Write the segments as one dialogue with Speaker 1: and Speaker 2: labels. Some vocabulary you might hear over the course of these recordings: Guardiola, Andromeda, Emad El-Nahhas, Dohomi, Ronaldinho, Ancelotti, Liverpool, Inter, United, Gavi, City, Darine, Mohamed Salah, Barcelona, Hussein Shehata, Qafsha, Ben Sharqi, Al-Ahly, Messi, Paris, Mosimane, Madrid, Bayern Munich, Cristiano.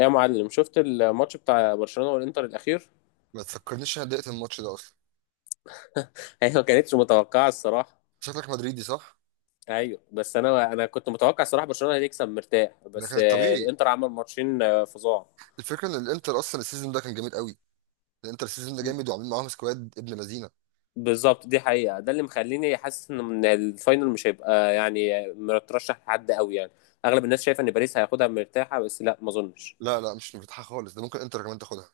Speaker 1: إيه يا معلم، شفت الماتش بتاع برشلونة والانتر الاخير؟
Speaker 2: ما تفكرنيش إن انا ضايقت الماتش ده اصلا.
Speaker 1: هي ما كانتش متوقعة الصراحة.
Speaker 2: شكلك مدريدي، صح؟
Speaker 1: ايوه، بس انا كنت متوقع الصراحة برشلونة هتكسب مرتاح،
Speaker 2: ده كان
Speaker 1: بس
Speaker 2: الطبيعي.
Speaker 1: الانتر عمل ماتشين فظاع.
Speaker 2: الفكره ان الانتر اصلا السيزون ده كان جامد قوي. الانتر السيزون ده جامد وعاملين معاهم سكواد ابن لذينه.
Speaker 1: بالظبط، دي حقيقة، ده اللي مخليني حاسس ان من الفاينل مش هيبقى يعني مترشح لحد قوي يعني. اغلب الناس شايفة ان باريس هياخدها مرتاحة، بس لا، ما اظنش.
Speaker 2: لا لا، مش مرتاحه خالص، ده ممكن انتر كمان تاخدها.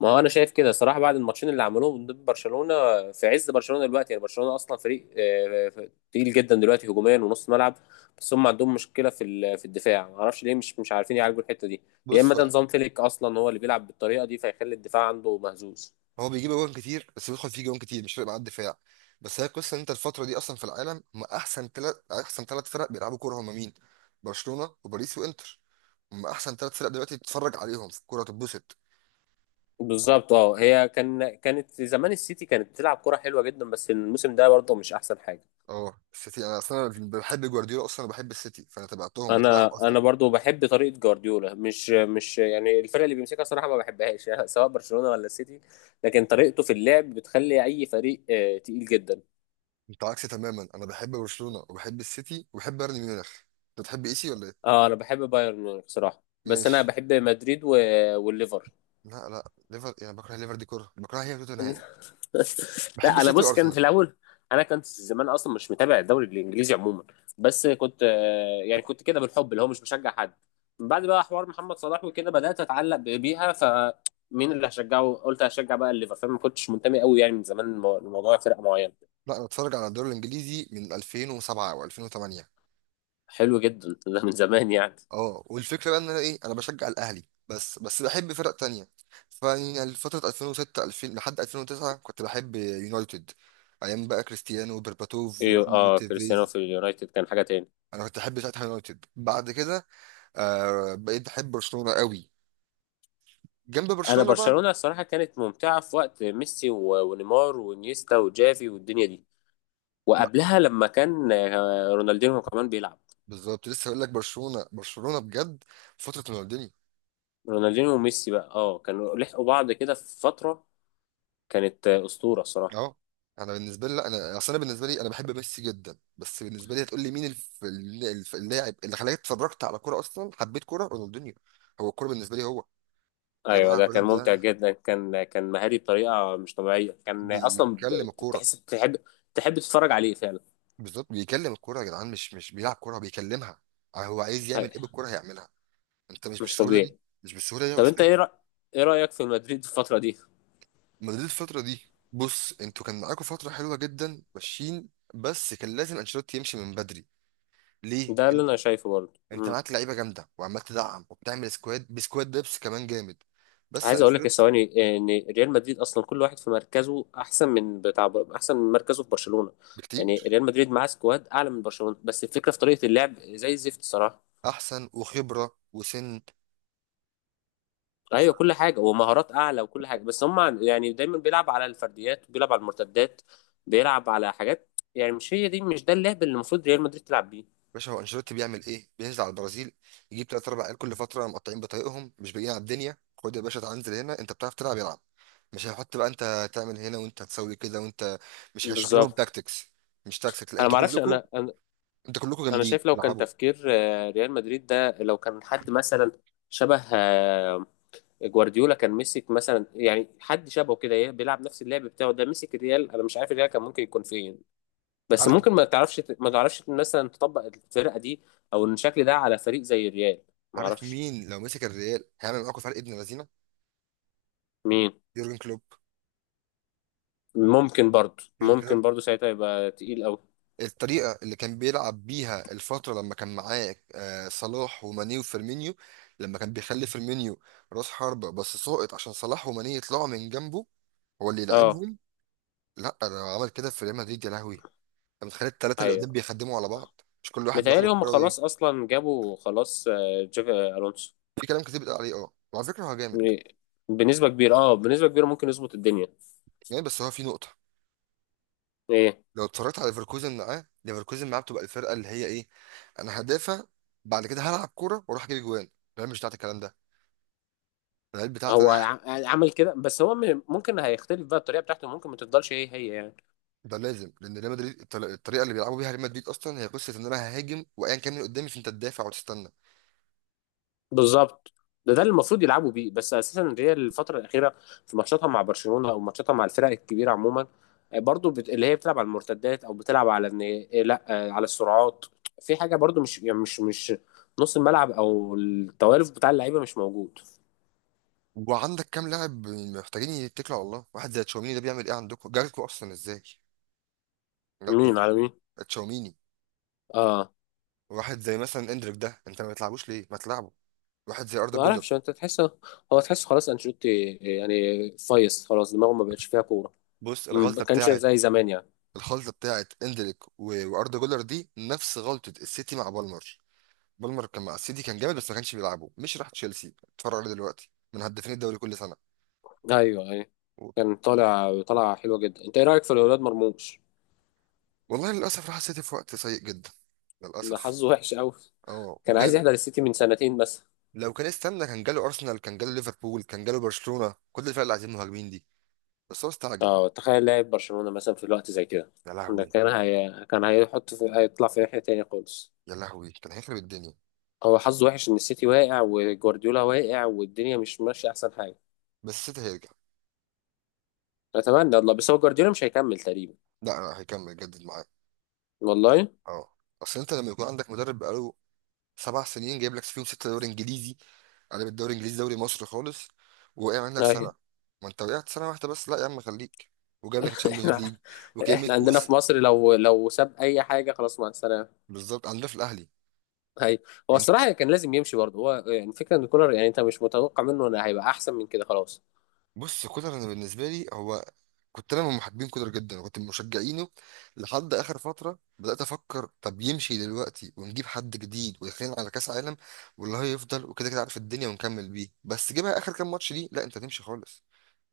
Speaker 1: ما هو انا شايف كده صراحه بعد الماتشين اللي عملوهم ضد برشلونه في عز برشلونه دلوقتي. يعني برشلونه اصلا فريق تقيل جدا دلوقتي هجوميا ونص ملعب، بس هم عندهم مشكله في في الدفاع. ما اعرفش ليه مش عارفين يعالجوا الحته دي. يا
Speaker 2: بص.
Speaker 1: اما
Speaker 2: هو
Speaker 1: ده نظام فليك اصلا هو اللي بيلعب بالطريقه دي، فيخلي الدفاع عنده مهزوز.
Speaker 2: هو بيجيب جوان كتير بس بيدخل فيه جوان كتير، مش فارق معاه الدفاع. بس هي القصه ان انت الفتره دي اصلا في العالم هم احسن ثلاث فرق بيلعبوا كوره، هم مين؟ برشلونه وباريس وانتر. هم احسن ثلاث فرق دلوقتي تتفرج عليهم في الكوره تتبسط.
Speaker 1: بالظبط. اه، هي كان كانت زمان السيتي كانت بتلعب كره حلوه جدا، بس الموسم ده برضه مش احسن حاجه.
Speaker 2: اه، السيتي انا اصلا بحب جوارديولا، اصلا بحب السيتي فانا تبعتهم متابعهم
Speaker 1: انا
Speaker 2: اصلا.
Speaker 1: انا برضو بحب طريقه جوارديولا، مش يعني الفرق اللي بيمسكها صراحه ما بحبهاش، يعني سواء برشلونه ولا السيتي، لكن طريقته في اللعب بتخلي اي فريق تقيل جدا.
Speaker 2: انت عكسي تماما، انا بحب برشلونه وبحب السيتي وبحب بايرن ميونخ. انت بتحب ايسي ولا ايه؟
Speaker 1: اه، انا بحب بايرن ميونخ صراحه، بس انا
Speaker 2: ماشي.
Speaker 1: بحب مدريد والليفر.
Speaker 2: لا لا، ليفر يعني بكره ليفر دي كره، بكره هي توتنهام. بحب
Speaker 1: لا، انا
Speaker 2: السيتي
Speaker 1: بص، كان
Speaker 2: وارسنال.
Speaker 1: في الاول انا كنت زمان اصلا مش متابع الدوري الانجليزي عموما، بس كنت يعني كنت كده بالحب اللي هو مش بشجع حد. من بعد بقى حوار محمد صلاح وكده بدات اتعلق بيها، فمين اللي هشجعه؟ قلت هشجع بقى الليفر، فما كنتش منتمي قوي يعني من زمان، الموضوع فرقه معينه.
Speaker 2: لا انا بتفرج على الدوري الانجليزي من 2007 او 2008.
Speaker 1: حلو جدا، ده من زمان يعني.
Speaker 2: اه، والفكره بقى ان انا ايه، انا بشجع الاهلي. بس بحب فرق تانية. فيعني فتره 2006، 2000 لحد 2009 كنت بحب يونايتد، ايام بقى كريستيانو وبرباتوف
Speaker 1: ايوه،
Speaker 2: وروني
Speaker 1: اه، كريستيانو
Speaker 2: وتيفيز.
Speaker 1: في اليونايتد كان حاجه تاني.
Speaker 2: انا كنت بحب ساعتها يونايتد، بعد كده بقيت بحب برشلونه قوي، جنب
Speaker 1: انا
Speaker 2: برشلونة بقى.
Speaker 1: برشلونه الصراحه كانت ممتعه في وقت ميسي ونيمار وانيستا وجافي والدنيا دي،
Speaker 2: لا،
Speaker 1: وقبلها لما كان رونالدينو كمان بيلعب.
Speaker 2: بالظبط لسه هقول لك. برشلونة برشلونة بجد، فترة رونالديني.
Speaker 1: رونالدينيو وميسي بقى، اه، كانوا لحقوا بعض كده في فترة. كانت أسطورة الصراحة.
Speaker 2: اه، انا بالنسبة لي، لا انا اصل انا بالنسبة لي انا بحب ميسي جدا، بس بالنسبة لي هتقول لي مين اللاعب اللي خلاني اتفرجت على كورة اصلا؟ حبيت كورة رونالدينيو. هو الكورة بالنسبة لي هو. يا
Speaker 1: ايوه،
Speaker 2: جماعة
Speaker 1: ده كان
Speaker 2: الراجل
Speaker 1: ممتع
Speaker 2: ده
Speaker 1: جدا، كان مهاري بطريقة مش طبيعية، كان اصلا
Speaker 2: بيكلم الكورة.
Speaker 1: تحس تحب تحب تتفرج عليه فعلا.
Speaker 2: بالظبط، بيكلم الكورة يا جدعان، مش بيلعب كورة، بيكلمها. هو عايز يعمل
Speaker 1: أي-
Speaker 2: ايه بالكورة هيعملها. انت مش
Speaker 1: مش
Speaker 2: بالسهولة دي،
Speaker 1: طبيعي.
Speaker 2: مش بالسهولة دي يا
Speaker 1: طب انت
Speaker 2: استاذ.
Speaker 1: ايه ايه رأيك في مدريد الفترة دي؟
Speaker 2: مدريد الفترة دي، بص انتوا كان معاكوا فترة حلوة جدا ماشيين، بس كان لازم انشيلوتي يمشي من بدري. ليه؟
Speaker 1: ده اللي
Speaker 2: انت،
Speaker 1: انا شايفه برضه.
Speaker 2: انت
Speaker 1: مم.
Speaker 2: معاك لعيبة جامدة وعمال تدعم وبتعمل سكواد بسكواد دبس كمان جامد، بس
Speaker 1: عايز اقول لك يا
Speaker 2: انشيلوتي
Speaker 1: ثواني ان ريال مدريد اصلا كل واحد في مركزه احسن من بتاع، احسن من مركزه في برشلونة. يعني
Speaker 2: بكتير
Speaker 1: ريال مدريد معاه سكواد اعلى من برشلونة، بس الفكرة في طريقة اللعب زي الزفت صراحة.
Speaker 2: احسن، وخبرة، وسن. ف-
Speaker 1: ايوه، كل حاجه ومهارات اعلى وكل حاجه، بس هم يعني دايما بيلعب على الفرديات، بيلعب على المرتدات، بيلعب على حاجات. يعني مش هي دي، مش ده اللعب اللي المفروض ريال مدريد تلعب بيه.
Speaker 2: باشا، هو انشيلوتي بيعمل ايه؟ بينزل على البرازيل، يجيب تلات اربع عيال كل فترة مقطعين بطايقهم مش باقيين على الدنيا، خد يا باشا تعال انزل هنا، انت بتعرف تلعب، يلعب. مش هيحط بقى انت تعمل هنا وانت هتسوي كده وانت، مش هيشرح لهم
Speaker 1: بالظبط.
Speaker 2: تاكتكس. مش تاكتكس، لا
Speaker 1: انا ما
Speaker 2: انتوا
Speaker 1: اعرفش،
Speaker 2: كلكم،
Speaker 1: انا
Speaker 2: انتوا كلكم
Speaker 1: أنا
Speaker 2: جامدين
Speaker 1: شايف لو كان
Speaker 2: العبوا.
Speaker 1: تفكير ريال مدريد ده، لو كان حد مثلا شبه جوارديولا كان مسك، مثلا يعني حد شبهه كده بيلعب نفس اللعب بتاعه ده مسك الريال، انا مش عارف الريال كان ممكن يكون فين. بس
Speaker 2: عارف،
Speaker 1: ممكن ما تعرفش مثلا تطبق الفرقه دي او الشكل ده على فريق زي الريال، ما
Speaker 2: عارف
Speaker 1: اعرفش.
Speaker 2: مين لو مسك الريال هيعمل معاكم فرق ابن لذينه؟
Speaker 1: مين؟
Speaker 2: يورجن كلوب.
Speaker 1: ممكن برضو،
Speaker 2: يورجن كلوب،
Speaker 1: ممكن برضو ساعتها يبقى تقيل قوي.
Speaker 2: الطريقه اللي كان بيلعب بيها الفتره لما كان معاه صلاح وماني وفيرمينيو، لما كان بيخلي فيرمينيو راس حربه بس ساقط عشان صلاح وماني يطلعوا من جنبه، هو اللي
Speaker 1: اه،
Speaker 2: يلعبهم. لا، لو عمل كده في ريال مدريد يا لهوي انت. متخيل الثلاثه اللي قدام
Speaker 1: ايوه
Speaker 2: بيخدموا على بعض مش كل واحد بياخد
Speaker 1: متهيألي هم
Speaker 2: الكوره ويجي.
Speaker 1: خلاص اصلا جابوا، خلاص جافي الونسو.
Speaker 2: في كلام كتير بيتقال عليه، اه وعلى فكره هو جامد،
Speaker 1: بنسبه كبيره، اه بنسبه كبيره ممكن يظبط الدنيا.
Speaker 2: جامد، بس هو في نقطه.
Speaker 1: ايه؟
Speaker 2: لو اتفرجت على ليفركوزن معاه، ليفركوزن معاه بتبقى الفرقه اللي هي ايه، انا هدافع بعد كده هلعب كوره واروح اجيب جوان. الريال مش بتاعت الكلام ده، الريال بتاعت
Speaker 1: هو
Speaker 2: انا.
Speaker 1: عمل كده، بس هو ممكن هيختلف بقى الطريقه بتاعته، ممكن ما تفضلش هي يعني.
Speaker 2: ده لازم، لان ريال مدريد الطريقه اللي بيلعبوا بيها ريال مدريد اصلا هي قصه ان انا ههاجم وايا كان اللي قدامي فانت تدافع وتستنى.
Speaker 1: بالظبط، ده اللي المفروض يلعبوا بيه، بس اساسا الريال الفتره الاخيره في ماتشاتها مع برشلونه او ماتشاتها مع الفرق الكبيره عموما آه، برضو بت... اللي هي بتلعب على المرتدات، او بتلعب على ان إيه، لا آه، على السرعات. في حاجه برضو، مش يعني مش نص الملعب او التوالف بتاع اللعيبه مش موجود.
Speaker 2: وعندك كام لاعب محتاجين يتكلوا على الله، واحد زي تشاوميني ده بيعمل ايه عندكم، جالكوا اصلا ازاي؟ جالكوا
Speaker 1: مين
Speaker 2: ازاي؟
Speaker 1: على مين؟
Speaker 2: تشاوميني.
Speaker 1: اه،
Speaker 2: واحد زي مثلا اندريك ده انت ما بتلعبوش ليه، ما تلعبه. واحد زي اردا
Speaker 1: ما
Speaker 2: جولر.
Speaker 1: اعرفش، انت تحس، تحس خلاص انشيلوتي يعني فايص خلاص، دماغه ما بقتش فيها كوره،
Speaker 2: بص
Speaker 1: ما
Speaker 2: الغلطه
Speaker 1: كانش
Speaker 2: بتاعه،
Speaker 1: زي زمان يعني.
Speaker 2: الخلطه بتاعت اندريك واردا جولر دي نفس غلطه السيتي مع بالمر. بالمر كان مع السيتي كان جامد بس ما كانش بيلعبه، مش راح تشيلسي اتفرج عليه دلوقتي من هدافين الدوري كل سنه.
Speaker 1: ايوه، ايوه.
Speaker 2: و-
Speaker 1: كان طالع حلوه جدا. انت ايه رايك في الولاد مرموش؟
Speaker 2: والله للاسف راح السيتي في وقت سيء جدا،
Speaker 1: ده
Speaker 2: للاسف.
Speaker 1: حظه وحش قوي،
Speaker 2: اه،
Speaker 1: كان عايز
Speaker 2: وكان،
Speaker 1: يحضر السيتي من سنتين مثلا.
Speaker 2: لو كان استنى كان جاله ارسنال، كان جاله ليفربول، كان جاله برشلونه، كل الفرق اللي عايزين مهاجمين دي، بس هو استعجل.
Speaker 1: اه، تخيل لاعب برشلونة مثلا في الوقت زي كده،
Speaker 2: يا
Speaker 1: ده
Speaker 2: لهوي.
Speaker 1: كان كان هيطلع في ناحية تانية خالص.
Speaker 2: يا لهوي كان هيخرب الدنيا.
Speaker 1: هو حظه وحش ان السيتي واقع وجوارديولا واقع والدنيا مش ماشية احسن حاجة.
Speaker 2: بس السيتي هيرجع.
Speaker 1: اتمنى والله، بس هو جوارديولا مش هيكمل تقريبا.
Speaker 2: لا لا، هيكمل يجدد معاه.
Speaker 1: والله أيوة.
Speaker 2: اه. اصل انت لما يكون عندك مدرب بقاله 7 سنين جايب لك فيهم ستة دوري انجليزي، قلب الدوري الانجليزي دوري مصر خالص، وقع منك سنة. ما انت وقعت سنة واحدة بس، لا يا عم خليك، وجاب لك الشامبيونز
Speaker 1: احنا
Speaker 2: ليج وكأمية
Speaker 1: احنا عندنا
Speaker 2: كوس.
Speaker 1: في مصر لو، ساب اي حاجة خلاص، مع السلامة.
Speaker 2: بالظبط، عندنا في الاهلي.
Speaker 1: هي، هو
Speaker 2: انت،
Speaker 1: الصراحة كان لازم يمشي برضه هو، يعني الفكرة ان كولر، يعني انت مش متوقع منه انه هيبقى احسن من كده، خلاص.
Speaker 2: بص كولر، انا بالنسبة لي هو، كنت انا من محبين كولر جدا وكنت من مشجعينه. لحد اخر فترة بدأت افكر طب يمشي دلوقتي ونجيب حد جديد ويخلينا على كاس عالم، والله هيفضل وكده كده عارف الدنيا ونكمل بيه. بس جيبها اخر كام ماتش دي لا انت تمشي خالص.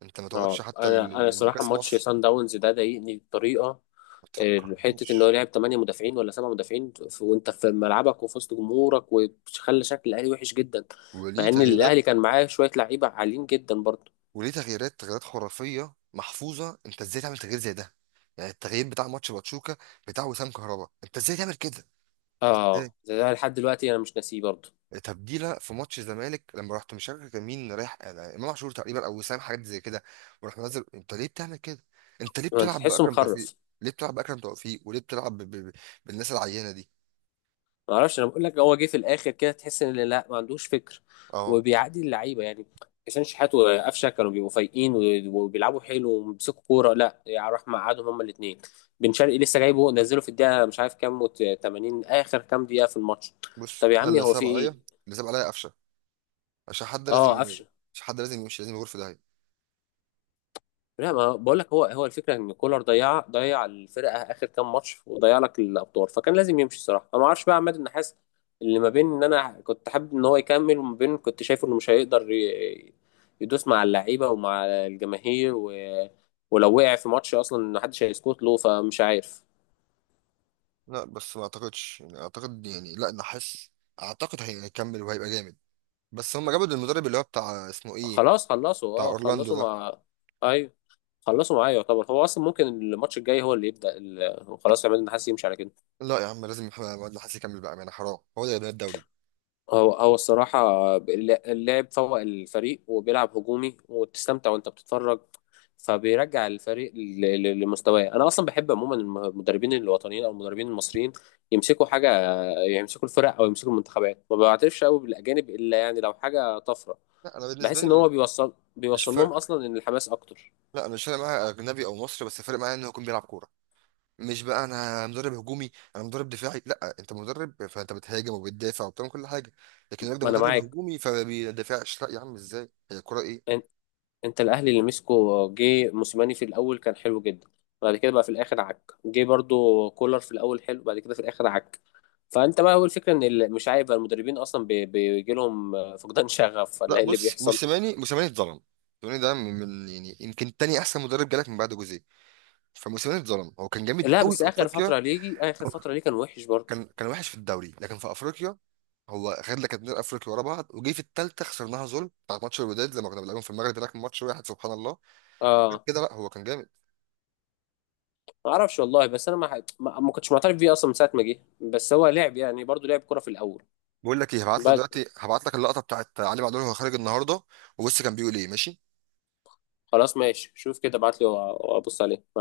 Speaker 2: انت ما تقعدش
Speaker 1: اه،
Speaker 2: حتى
Speaker 1: انا صراحه
Speaker 2: لكاس
Speaker 1: ماتش
Speaker 2: مصر.
Speaker 1: سان داونز ده ضايقني بطريقه
Speaker 2: ما
Speaker 1: حته ان هو
Speaker 2: تفكرنيش.
Speaker 1: لعب 8 مدافعين ولا 7 مدافعين، وانت في ملعبك وفي وسط جمهورك وخلى شكل الاهلي وحش جدا.
Speaker 2: وليه
Speaker 1: مع ان
Speaker 2: تغييرات
Speaker 1: الاهلي كان معاه شويه لعيبه عاليين جدا برضه.
Speaker 2: وليه تغييرات، تغييرات خرافيه محفوظه، انت ازاي تعمل تغيير زي ده؟ يعني التغيير بتاع ماتش باتشوكا، بتاع وسام كهربا، انت ازاي تعمل كده؟ ازاي.
Speaker 1: اه، ده لحد دلوقتي انا مش ناسيه برضه
Speaker 2: تبديله في ماتش الزمالك لما رحت مش فاكر كان مين رايح، يعني امام عاشور تقريبا او وسام، حاجات زي كده. وراح منزل، انت ليه بتعمل كده؟ انت ليه
Speaker 1: انت
Speaker 2: بتلعب
Speaker 1: تحسه
Speaker 2: باكرم توفيق؟
Speaker 1: مخرف.
Speaker 2: ليه بتلعب باكرم توفيق وليه بتلعب بالناس العينه دي؟
Speaker 1: ما اعرفش، انا بقول لك، هو جه في الاخر كده تحس ان لا، ما عندوش فكر،
Speaker 2: اه،
Speaker 1: وبيعادي اللعيبه يعني. حسين شحات وقفشه كانوا بيبقوا فايقين وبيلعبوا حلو وبيمسكوا كوره، لا يعني راح مقعدهم هما الاثنين. بن شرقي لسه جايبه نزله في الدقيقه مش عارف كام، 80، اخر كام دقيقه في الماتش.
Speaker 2: بص
Speaker 1: طب يا
Speaker 2: انا
Speaker 1: عمي،
Speaker 2: اللي
Speaker 1: هو في
Speaker 2: صعب
Speaker 1: ايه؟
Speaker 2: عليا، اللي صعب عليا قفشه، عشان حد لازم،
Speaker 1: اه، قفشه.
Speaker 2: عشان حد لازم يمشي، لازم يغور في ده.
Speaker 1: لا، ما بقول لك، هو الفكره ان كولر ضيع الفرقه اخر كام ماتش وضيع لك الابطال، فكان لازم يمشي الصراحه. انا ما اعرفش بقى عماد النحاس، اللي ما بين ان انا كنت حابب ان هو يكمل، وما بين كنت شايفه انه مش هيقدر يدوس مع اللعيبه ومع الجماهير، و... ولو وقع في ماتش اصلا ما حدش هيسكت له، فمش عارف.
Speaker 2: لا بس ما اعتقدش، يعني اعتقد يعني لا نحس، اعتقد هيكمل وهيبقى جامد. بس هم جابوا المدرب اللي هو بتاع اسمه ايه،
Speaker 1: خلاص خلصوا.
Speaker 2: بتاع
Speaker 1: اه،
Speaker 2: اورلاندو
Speaker 1: خلصوا
Speaker 2: ده.
Speaker 1: مع ايوه خلصوا معايا، يعتبر هو اصلا ممكن الماتش الجاي هو اللي يبدا خلاص عماد النحاس يمشي على كده.
Speaker 2: لا يا عم لازم محمد نحاس يكمل بقى يعني حرام، هو ده اللي بنى الدوري.
Speaker 1: هو الصراحة اللاعب فوق الفريق وبيلعب هجومي وتستمتع وانت بتتفرج، فبيرجع الفريق لمستواه. انا اصلا بحب عموما المدربين الوطنيين او المدربين المصريين يمسكوا حاجة، يمسكوا الفرق او يمسكوا المنتخبات. ما بعترفش قوي بالاجانب الا يعني لو حاجة طفرة.
Speaker 2: لا انا بالنسبه
Speaker 1: بحس ان هو
Speaker 2: لي
Speaker 1: بيوصل
Speaker 2: مش
Speaker 1: بيوصل لهم
Speaker 2: فارق،
Speaker 1: اصلا ان الحماس اكتر.
Speaker 2: لا انا مش فارق معايا اجنبي او مصري، بس فارق معايا انه يكون بيلعب كوره. مش بقى انا مدرب هجومي انا مدرب دفاعي، لا انت مدرب فانت بتهاجم وبتدافع وبتعمل كل حاجه. لكن الراجل ده
Speaker 1: ما انا
Speaker 2: مدرب
Speaker 1: معاك.
Speaker 2: هجومي فما بيدافعش، لا يا عم ازاي هي الكوره ايه؟
Speaker 1: ان- انت الاهلي اللي مسكه جه موسيماني في الاول كان حلو جدا، بعد كده بقى في الاخر عك. جه برضو كولر في الاول حلو، بعد كده في الاخر عك. فانت بقى، هو الفكره ان مش عارف بقى المدربين اصلا بيجي لهم فقدان شغف ولا
Speaker 2: لا
Speaker 1: ايه اللي
Speaker 2: بص
Speaker 1: بيحصل.
Speaker 2: موسيماني اتظلم. موسيماني ده يعني يمكن تاني احسن مدرب جالك من بعد جوزيه. فموسيماني اتظلم، هو كان جامد
Speaker 1: لا،
Speaker 2: قوي
Speaker 1: بس
Speaker 2: في
Speaker 1: اخر
Speaker 2: افريقيا.
Speaker 1: فتره ليجي، اخر فتره ليه كان وحش برضه.
Speaker 2: كان وحش في الدوري لكن في افريقيا، هو خد لك اتنين افريقيا ورا بعض وجه في التالتة خسرناها ظلم بتاعت ماتش الوداد لما كنا بنلعبهم في المغرب هناك، ماتش واحد سبحان الله. غير
Speaker 1: اه،
Speaker 2: كده لا هو كان جامد.
Speaker 1: ما اعرفش والله، بس انا ما ح- ما ما كنتش معترف بيه اصلا من ساعه ما جه، بس هو لعب يعني برضه لعب كوره في الاول.
Speaker 2: بقول لك ايه، هبعت لك
Speaker 1: بعد
Speaker 2: دلوقتي، هبعت لك اللقطة بتاعت علي معلول وهو خارج النهارده. وبص كان بيقول ايه، ماشي.
Speaker 1: خلاص، ماشي، شوف كده، ابعت لي وابص عليه.